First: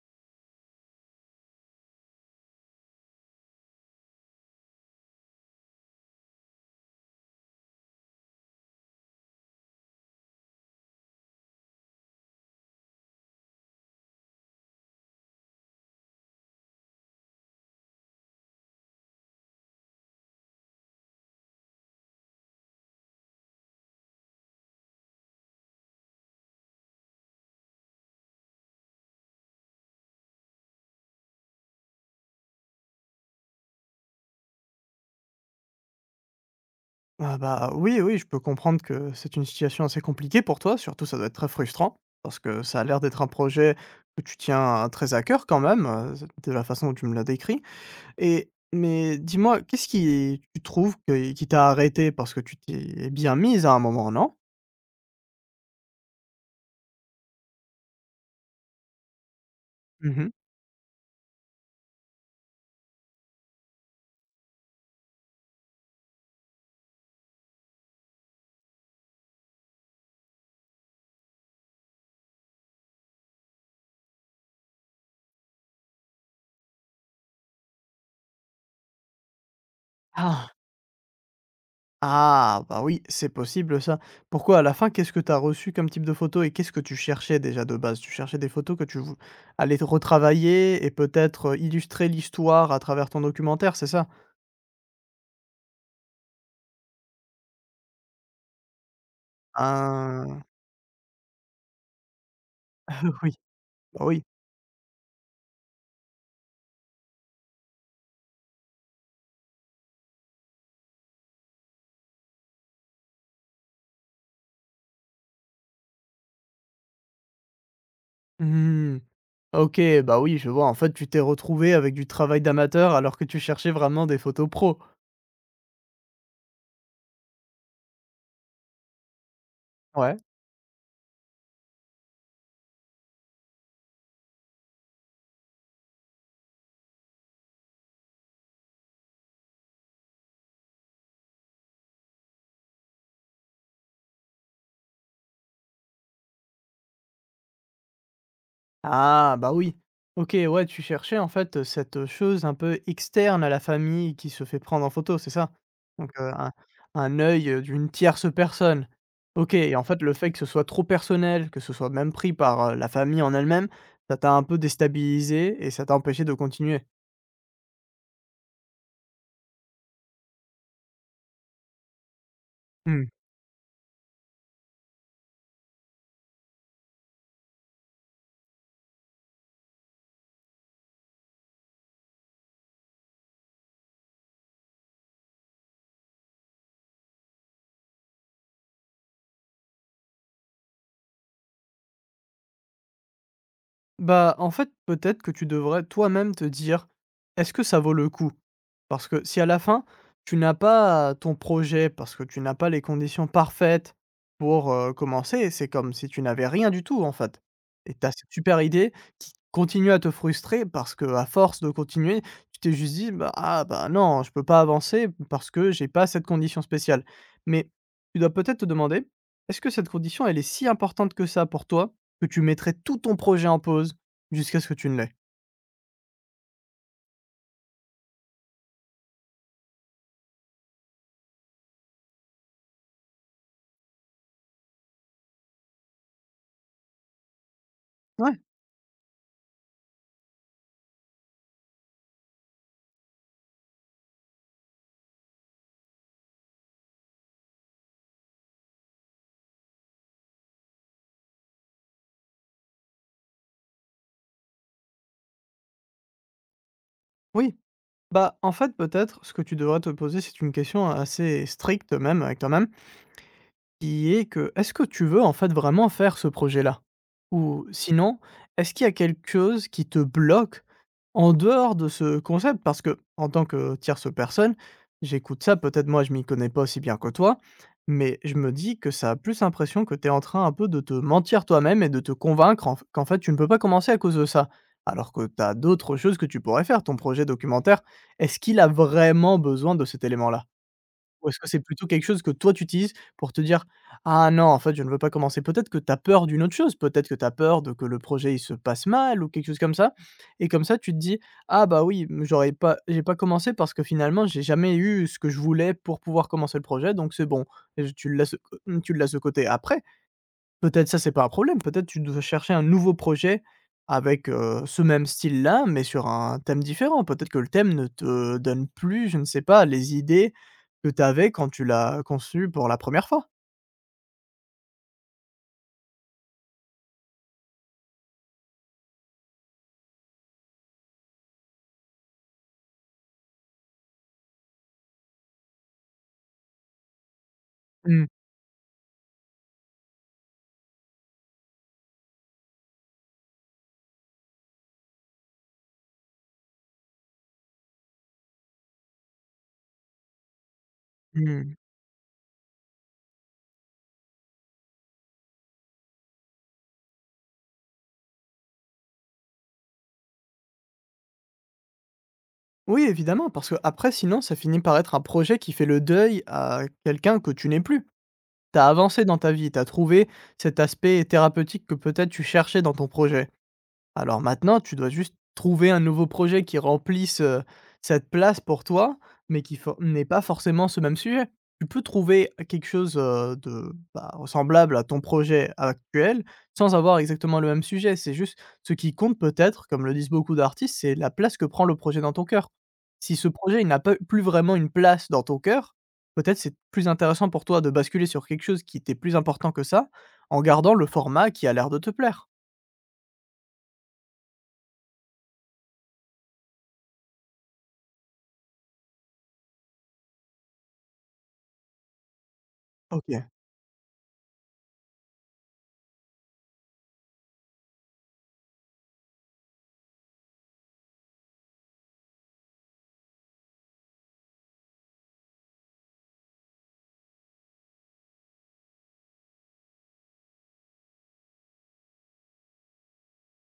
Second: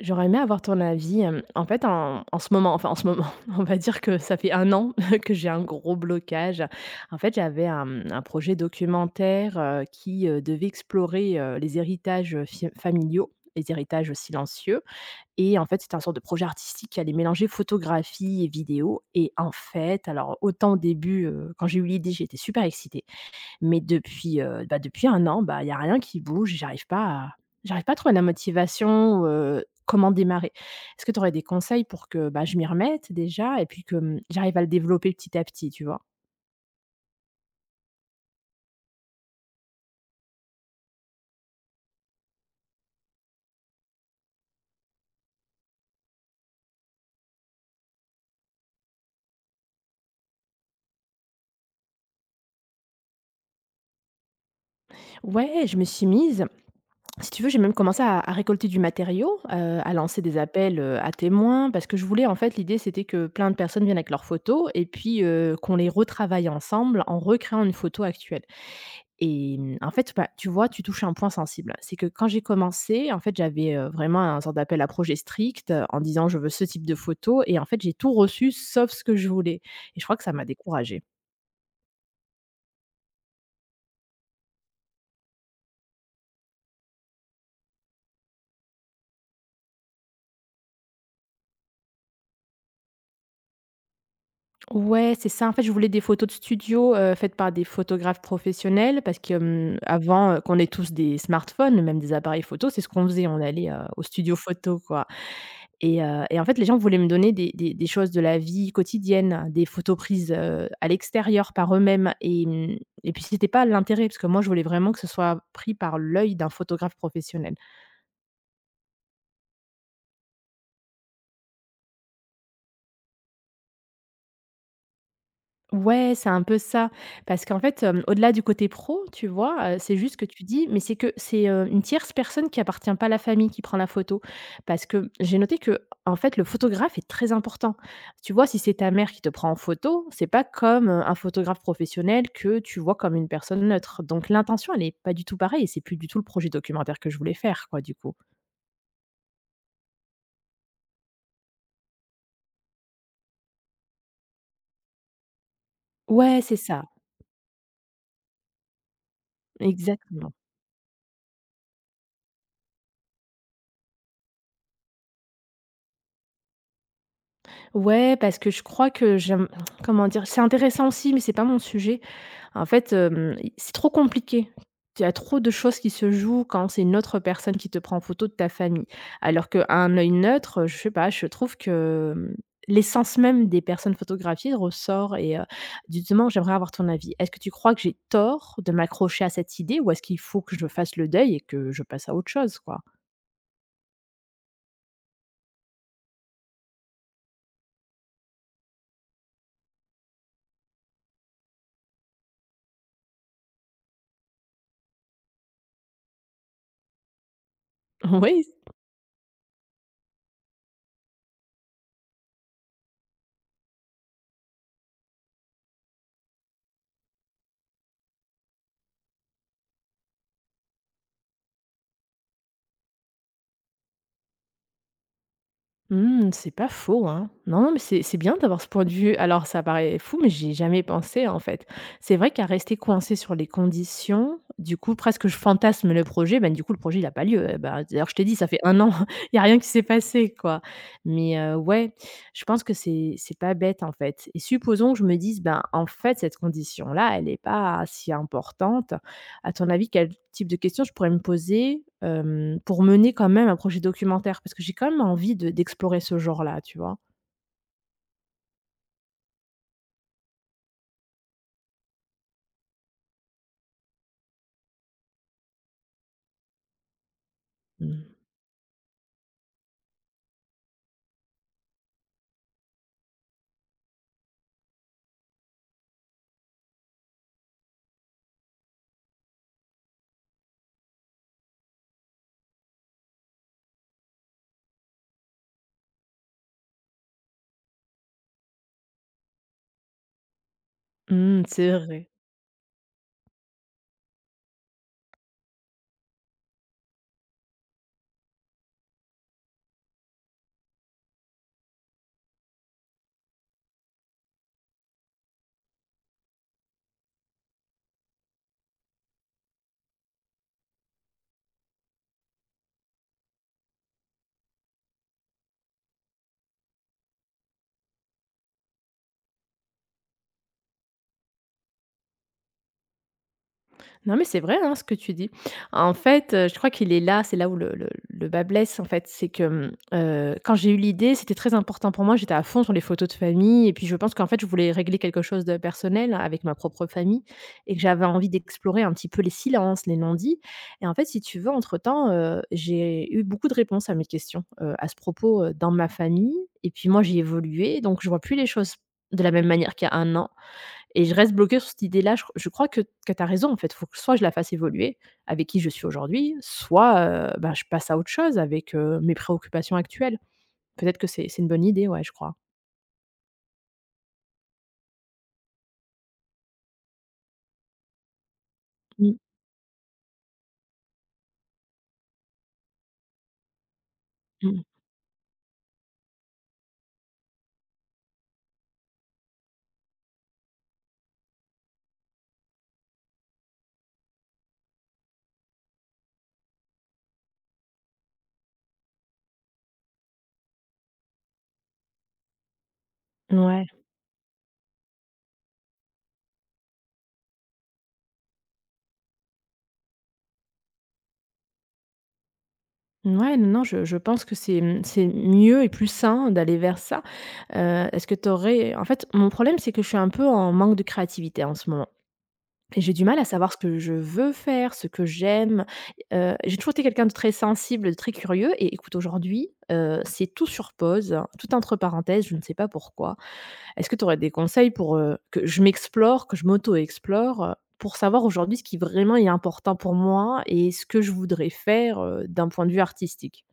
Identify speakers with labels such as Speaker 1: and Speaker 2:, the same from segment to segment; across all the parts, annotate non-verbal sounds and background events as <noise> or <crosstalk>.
Speaker 1: J'aurais aimé avoir ton avis. Hem, en fait, en en ce moment, <laughs> on va dire que ça fait un an <laughs> que j'ai un gros blocage. En fait, j'avais un projet documentaire, qui, devait explorer, les héritages, familiaux, les héritages silencieux. Et en fait, c'est un sorte de projet artistique qui allait mélanger photographie et vidéo. Et en fait, alors autant au début, quand j'ai eu l'idée, j'étais super excitée, mais depuis, bah, depuis un an, bah, il y a rien qui bouge. J'arrive pas à trouver la motivation, comment démarrer. Est-ce que tu aurais des conseils pour que, bah, je m'y remette déjà et puis que, mmh, j'arrive à le développer petit à petit, tu vois?
Speaker 2: Ah bah, oui, oui, je peux comprendre que c'est une situation assez compliquée pour toi, surtout ça doit être très frustrant, parce que ça a l'air d'être un projet que tu tiens très à cœur quand même, de la façon dont tu me l'as décrit et mais dis-moi, qu'est-ce qui tu trouves que qui t'a arrêté parce que tu t'y es bien mise à un moment, non?
Speaker 1: Ouais, je me suis mise, si tu veux, j'ai même commencé à récolter du matériau, à lancer
Speaker 2: Mmh.
Speaker 1: des appels, à témoins parce que je voulais, en fait, l'idée c'était que plein de personnes viennent avec leurs photos et puis, qu'on les retravaille ensemble en recréant une photo actuelle. Et mmh, en fait, bah, tu vois, tu touches un point sensible. C'est que quand j'ai commencé, en fait, j'avais, vraiment un sorte d'appel à projet strict, en disant: «Je veux ce type de photo», et en fait, j'ai tout reçu sauf ce que je voulais, et je crois que ça m'a
Speaker 2: Mh.
Speaker 1: découragée.
Speaker 2: Ah, bah oui, c'est possible ça. Pourquoi à la fin, qu'est-ce que tu as reçu comme type de photo et qu'est-ce que tu cherchais déjà de base? Tu cherchais des photos que tu allais te retravailler et peut-être illustrer l'histoire à travers ton documentaire, c'est ça?
Speaker 1: Ouais, c'est ça. En fait, je voulais des photos de studio, faites par des photographes professionnels parce que, mmh, avant,
Speaker 2: Ah,
Speaker 1: qu'on ait tous des smartphones, même des appareils photo, c'est ce qu'on
Speaker 2: <laughs>
Speaker 1: faisait.
Speaker 2: oui,
Speaker 1: On allait, au
Speaker 2: bah oui.
Speaker 1: studio photo, quoi. Et en fait, les gens voulaient me donner des choses de la vie quotidienne, des photos prises, à l'extérieur par eux-mêmes, et mmh et puis c'était pas l'intérêt parce que moi, je voulais vraiment que ce soit pris par l'œil d'un photographe professionnel.
Speaker 2: Hmm. OK, bah oui, je vois. En fait, tu t'es retrouvé avec du travail d'amateur alors que tu cherchais vraiment des photos pro.
Speaker 1: Ouais, c'est un peu ça. Parce qu'en fait, au-delà du côté pro, tu vois? C'est
Speaker 2: Ouais.
Speaker 1: juste que tu dis, mais c'est que c'est, une tierce personne qui appartient pas à la famille qui prend la photo. Parce que j'ai noté que, en fait, le photographe est très important. Tu vois? Si c'est ta mère qui te prend en photo, c'est pas comme, un photographe professionnel que tu vois comme une personne neutre. Donc l'intention, elle est pas du tout pareille, et c'est plus du tout le projet documentaire que je voulais faire, quoi, du coup.
Speaker 2: Ah bah oui. OK, ouais, tu cherchais en fait, cette, chose un peu externe à la famille qui se fait prendre en photo, c'est ça? Donc,
Speaker 1: Ouais,
Speaker 2: un
Speaker 1: c'est ça,
Speaker 2: un œil, d'une tierce personne. OK et en fait, le fait
Speaker 1: exactement.
Speaker 2: que ce soit trop personnel, que ce soit même pris par, la famille en elle-même, ça t'a un peu déstabilisé et ça t'a empêché de continuer?
Speaker 1: Ouais, parce que je crois que j'aime, <tsk> comment dire? C'est intéressant aussi, mais c'est pas mon sujet. En fait,
Speaker 2: Mmh.
Speaker 1: hem, i c'est trop compliqué. Il y a trop de choses qui se jouent quand c'est une autre personne qui te prend en photo de ta famille. Alors qu'un œil neutre, je sais pas, je trouve que, l'essence même des personnes photographiées ressort. Justement, j'aimerais avoir ton avis. Est-ce que tu crois que j'ai tort de m'accrocher à cette idée, ou est-ce qu'il faut que je fasse le deuil et que je passe à autre chose, quoi?
Speaker 2: Bah, en fait, peut-être que tu devrais toi-même te dire, est-ce que ça vaut le coup? Parce que si à la fin, tu n'as pas ton projet, parce que tu n'as pas les conditions parfaites pour commencer, c'est comme si tu n'avais rien du tout en fait. Et t'as
Speaker 1: <laughs>
Speaker 2: cette
Speaker 1: Oui.
Speaker 2: super idée qui continue à te frustrer parce que à force de continuer, tu t'es juste dit, bah, ah bah non, je peux pas avancer parce que j'ai pas cette condition spéciale. Mais tu dois peut-être te demander, est-ce que cette condition, elle est si importante que ça pour toi? Que tu mettrais tout ton projet en pause jusqu'à ce que tu ne l'aies?
Speaker 1: Mmh, c'est pas faux, hein. Non, non, mais c'est bien d'avoir ce point de vue. Alors, ça paraît fou, mais j'y ai jamais pensé, en fait. C'est vrai qu'à rester coincé sur les conditions, du coup, presque je fantasme le projet, ben, du coup, le projet, il a pas lieu. Eh ben, d'ailleurs, je t'ai dit,
Speaker 2: Ouais,
Speaker 1: ça fait un an, <laughs> il y a rien qui s'est passé, quoi. Mais ouais, je pense que c'est pas bête, en fait, et supposons que je me dise: «Ben, en fait, cette condition-là, elle est pas si importante». À ton avis, quel type de questions je pourrais me poser, pour mener quand même un projet documentaire? Parce que j'ai quand même envie de d'explorer ce genre-là, tu vois?
Speaker 2: oui. Bah, en fait, peut-être, ce que tu devrais te poser, c'est une question assez stricte même avec toi-même. Qui est que, est-ce que tu veux en fait vraiment faire ce projet-là? Ou sinon,
Speaker 1: Mmh.
Speaker 2: est-ce qu'il y a quelque chose qui te bloque en dehors de ce concept? Parce que en tant que tierce personne, j'écoute ça, peut-être moi je m'y connais pas aussi bien que toi, mais je me dis que ça a plus l'impression que tu es en train un peu de te mentir toi-même et de te convaincre en f qu'en fait tu ne peux pas commencer à cause de ça. Alors que tu as d'autres choses que tu pourrais faire, ton projet documentaire, est-ce qu'il a vraiment besoin de cet élément-là? Ou est-ce
Speaker 1: Mmh,
Speaker 2: que c'est
Speaker 1: c'est
Speaker 2: plutôt quelque
Speaker 1: vrai.
Speaker 2: chose que toi tu utilises pour te dire: «Ah non, en fait, je ne veux pas commencer». Peut-être que tu as peur d'une autre chose, peut-être que tu as peur de que le projet il se passe mal ou quelque chose comme ça et comme ça tu te dis: «Ah bah oui, mmh, j'ai pas commencé parce que finalement j'ai jamais eu ce que je voulais pour pouvoir commencer le projet donc c'est bon». Et je tu le laisses de côté après. Peut-être ça, c'est pas un problème. Peut-être tu dois chercher un nouveau projet avec, ce même style-là, mais sur un thème différent. Peut-être que le thème ne te donne plus, je ne sais pas, les idées que tu avais quand tu l'as conçu pour la première fois.
Speaker 1: Non, mais c'est vrai, hein, ce que tu dis. En fait, je crois qu'il est là, c'est là où le bât blesse, en fait. C'est que, mmh, quand j'ai eu l'idée, c'était très important pour moi. J'étais à fond sur les photos de famille, et puis je pense qu'en fait, je voulais régler quelque chose de personnel avec ma propre famille et que j'avais
Speaker 2: Mmh,
Speaker 1: envie d'explorer un petit peu les silences, les non-dits. Et en fait, si tu veux, entre-temps, j'ai eu beaucoup de réponses à mes questions, à ce propos, dans ma famille, et puis moi, j'ai évolué, donc je vois plus les choses de la même manière qu'il y a un an. Et je reste
Speaker 2: mmh.
Speaker 1: bloquée sur cette idée-là. Je crois que tu as raison, en fait. Faut que soit je la fasse évoluer avec qui je suis aujourd'hui, soit, bah, je passe à autre chose avec, mes préoccupations actuelles. Peut-être que c'est une bonne idée, ouais, je crois.
Speaker 2: Oui, évidemment, parce que après sinon ça finit par être un projet qui fait le deuil à quelqu'un que tu n'es plus. Tu as avancé
Speaker 1: Mmh,
Speaker 2: dans ta vie, tu as trouvé cet aspect thérapeutique que peut-être tu cherchais dans ton projet. Alors maintenant,
Speaker 1: mmh.
Speaker 2: tu dois juste trouver un nouveau projet qui remplisse, cette place pour toi, mais qui for n'ait pas forcément ce même sujet. Tu peux trouver quelque chose, de, bah, semblable à ton projet actuel, sans avoir exactement le même sujet. C'est juste ce qui compte peut-être, comme le disent beaucoup d'artistes, c'est la place que prend le projet dans ton cœur. Si ce projet, il
Speaker 1: Ouais.
Speaker 2: n'a pas plus vraiment une place dans ton cœur, peut-être c'est plus intéressant pour toi de basculer sur quelque chose qui était plus important que ça, en gardant le format qui a l'air de te plaire.
Speaker 1: Ouais, non, non, je pense que c'est, mmh, c'est mieux et plus sain d'aller vers ça. Est-ce que tu aurais, en fait, mon problème, c'est que je suis un peu en manque de créativité en ce moment. Et j'ai du mal
Speaker 2: OK.
Speaker 1: à savoir ce que je veux faire, ce que j'aime. J'ai toujours été quelqu'un de très sensible, de très curieux, et écoute aujourd'hui, c'est tout sur pause, hein, tout entre parenthèses, je ne sais pas pourquoi. Est-ce que tu aurais des conseils pour, que je m'explore, que je m'auto-explore, pour savoir aujourd'hui ce qui vraiment est important pour moi et ce que je voudrais faire, d'un point de vue artistique?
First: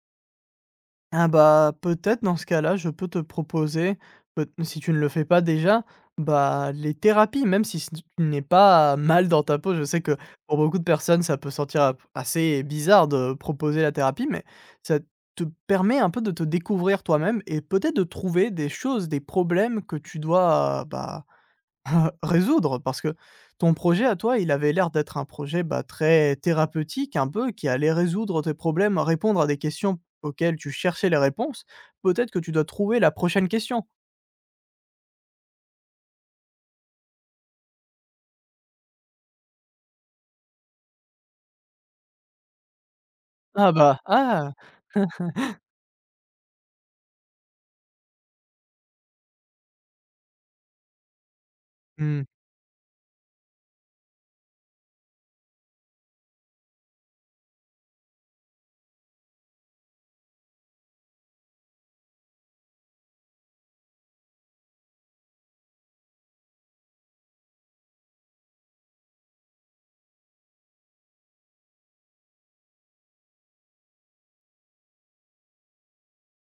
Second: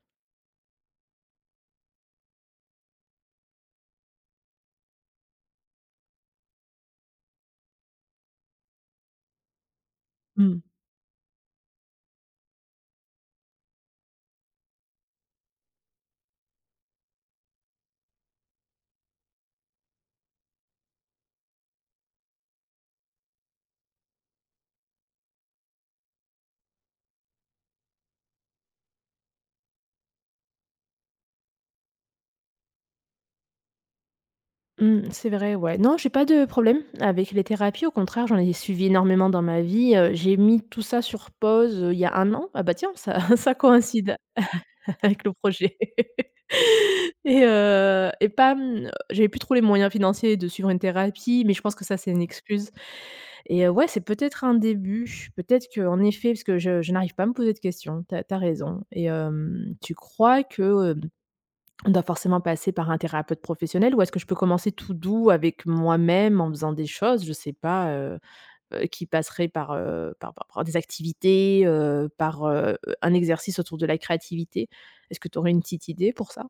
Speaker 2: Ah bah, peut-être dans ce cas-là, je peux te proposer, peut si tu ne le fais pas déjà, bah, les thérapies, même si tu n'es pas mal dans ta peau. Je sais que pour
Speaker 1: Mmh.
Speaker 2: beaucoup de personnes, ça peut sentir a assez bizarre de proposer la thérapie, mais ça te permet un peu de te découvrir toi-même et peut-être de trouver des choses, des problèmes que tu dois, bah résoudre, parce que ton projet à toi, il avait l'air d'être un projet, bah, très thérapeutique un peu, qui allait résoudre tes problèmes, répondre à des questions auxquelles tu cherchais les réponses. Peut-être que tu dois trouver la prochaine question.
Speaker 1: Mmh, c'est vrai, ouais. Non, j'ai pas de problème avec les thérapies, au contraire, j'en ai suivi énormément dans ma vie, j'ai mis tout ça sur pause, il y a un an. Ah bah tiens, ça <laughs> ça
Speaker 2: Ah bah,
Speaker 1: coïncide
Speaker 2: ah!
Speaker 1: avec le projet. <laughs> Et pas, mmh, j'avais plus trop les moyens financiers de suivre une thérapie, mais je pense que ça, c'est une
Speaker 2: Mmh.
Speaker 1: excuse, et ouais, c'est peut-être un début. Peut-être que, en effet, parce que je n'arrive pas à me poser de questions. T'as as raison. Et tu crois que, on doit forcément passer par un thérapeute professionnel, ou est-ce que je peux commencer tout doux avec moi-même en faisant des choses, je sais pas, qui passeraient par, par des activités, par, un exercice autour de la créativité? Est-ce que tu aurais une petite idée pour ça?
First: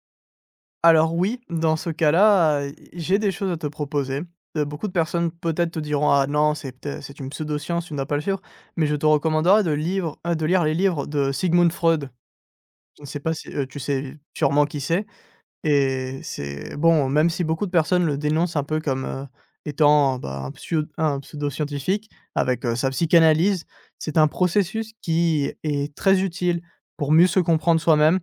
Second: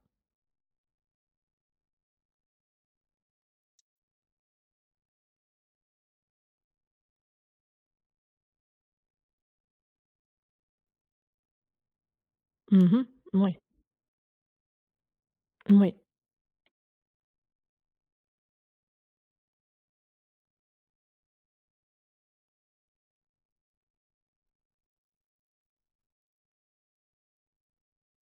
Speaker 2: Alors oui, dans ce cas-là, j'ai des choses à te proposer. Beaucoup de personnes peut-être te diront: «Ah non, c'est peut-ê c'est une pseudo-science, tu ne dois pas le suivre», mais je te recommanderais de lire les livres de Sigmund Freud. Je
Speaker 1: Mmh,
Speaker 2: ne sais pas si,
Speaker 1: oui,
Speaker 2: tu sais sûrement qui c'est.
Speaker 1: oui, moui.
Speaker 2: Et c'est bon, même si beaucoup de personnes le dénoncent un peu comme, étant, bah, un pseudo-scientifique avec, sa psychanalyse, c'est un processus qui est très utile pour mieux se comprendre soi-même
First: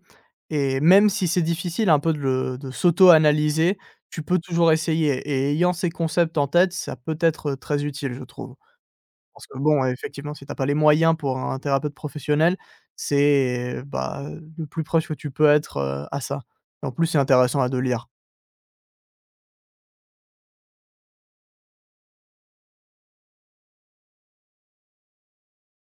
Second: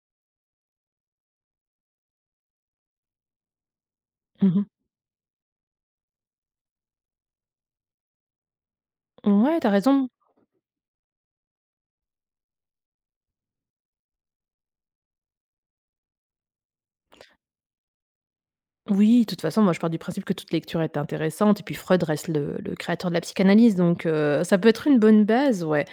Speaker 2: et même si c'est difficile un peu de s'auto-analyser, tu peux
Speaker 1: Mmh.
Speaker 2: toujours essayer et ayant ces concepts en tête, ça peut être, très utile, je trouve. Parce que
Speaker 1: Ouais, tu
Speaker 2: bon,
Speaker 1: raison.
Speaker 2: effectivement, si tu as pas les moyens pour un thérapeute professionnel, c'est, bah, le plus proche que tu peux être, à ça. En plus, c'est intéressant à de lire.
Speaker 1: Oui, de toute façon, moi, je pars du principe que toute lecture est intéressante, et puis Freud reste le créateur de la psychanalyse, donc ça peut être une bonne base, ouais.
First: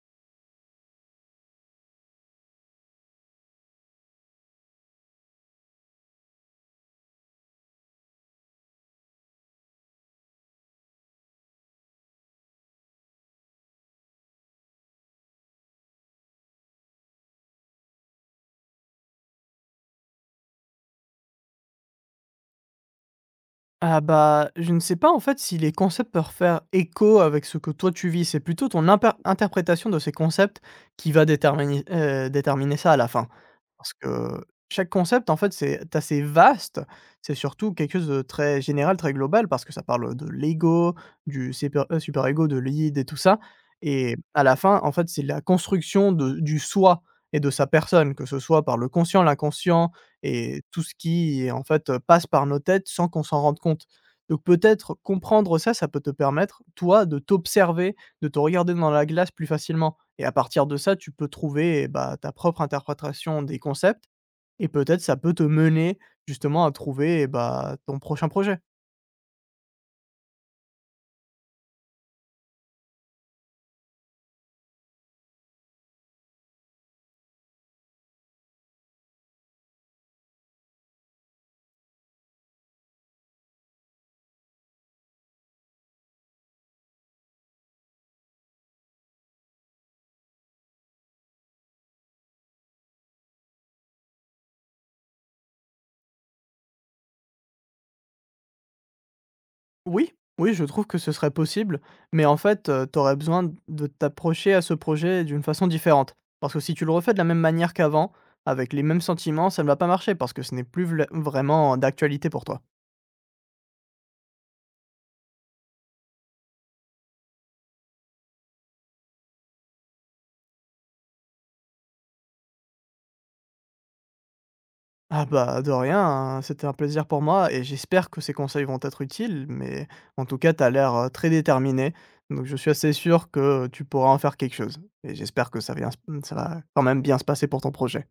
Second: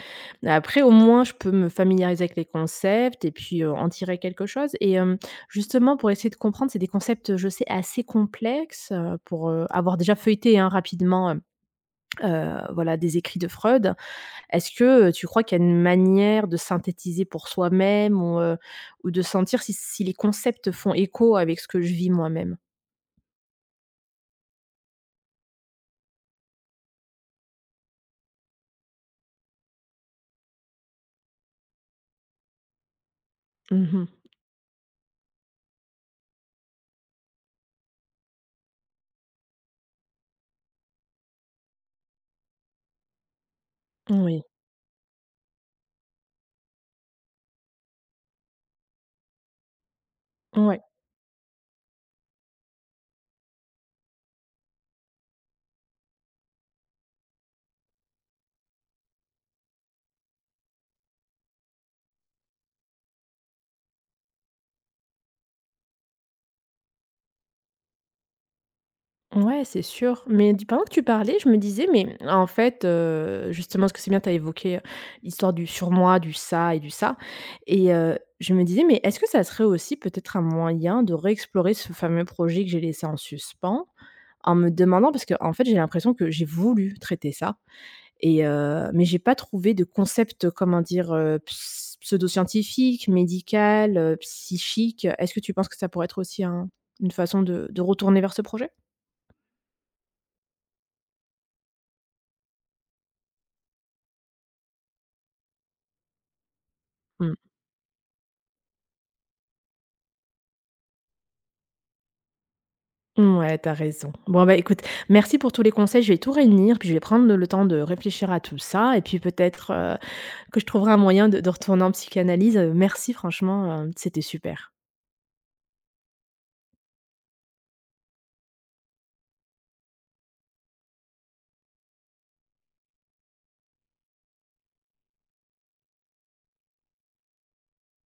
Speaker 1: Après, au moins, je peux me familiariser avec les concepts et puis, en tirer quelque chose. Et justement, pour essayer de comprendre, c'est des concepts, je sais, assez complexes, pour, avoir déjà feuilleté, hein, rapidement, voilà, des écrits de Freud. Est-ce que, tu crois qu'il y a une manière de synthétiser pour soi-même, ou de sentir si les concepts font écho avec ce que je vis moi-même?
Speaker 2: Ah bah, je ne sais pas en fait si les concepts peuvent faire écho avec ce que toi tu vis, c'est plutôt ton interprétation de ces concepts qui va déterminer ça à la fin. Parce
Speaker 1: Mmh.
Speaker 2: que chaque concept en fait c'est assez vaste, c'est surtout quelque chose de très général, très global, parce que ça parle de l'ego, du super-ego, de l'id et tout ça. Et
Speaker 1: Oui,
Speaker 2: à la fin en fait c'est la construction du soi et de sa personne, que ce soit par le conscient, l'inconscient, et tout
Speaker 1: ouais,
Speaker 2: ce qui, en fait, passe par nos têtes sans qu'on s'en rende compte. Donc peut-être comprendre ça, ça peut te permettre, toi, de t'observer, de te regarder dans la glace plus facilement et à partir de ça, tu peux trouver, bah, ta propre interprétation des concepts et peut-être ça peut te mener justement à trouver, bah, ton prochain projet.
Speaker 1: ouais, c'est sûr. Mais du pendant que tu parlais, je me disais, mais en fait, justement, ce que c'est bien, tu as évoqué l'histoire du surmoi, du ça et du ça, et je me disais, mais est-ce que ça serait aussi peut-être un moyen de réexplorer ce fameux projet que j'ai laissé en suspens? En me demandant, parce que en fait, j'ai l'impression que j'ai voulu traiter ça, et mais j'ai pas trouvé de concept, comment dire, ps pseudo-scientifique, médical, psychique. Est-ce que tu penses que ça pourrait être aussi un une façon de retourner vers ce projet?
Speaker 2: Oui, oui, je trouve que ce serait possible, mais en fait, tu aurais besoin de t'approcher à ce projet d'une façon différente. Parce que si tu le refais de la
Speaker 1: Mmh.
Speaker 2: même manière qu'avant, avec les mêmes sentiments, ça ne va pas marcher parce que ce n'est plus vla vraiment d'actualité pour toi.
Speaker 1: Mouais, tu raison. Bon, bah, écoute, merci pour tous les conseils. Je vais tout réunir, puis je vais prendre le temps de réfléchir à tout ça, et puis peut-être, que je trouverai un moyen de retourner en psychanalyse. Merci franchement, c'était super.
Speaker 2: Ah bah, de rien, hein, c'était un plaisir pour moi et j'espère que ces conseils vont être utiles, mais en tout cas, t'as l'air, très déterminé, donc je suis assez sûr que tu pourras en faire quelque chose et j'espère que ça va quand même bien se passer pour ton projet.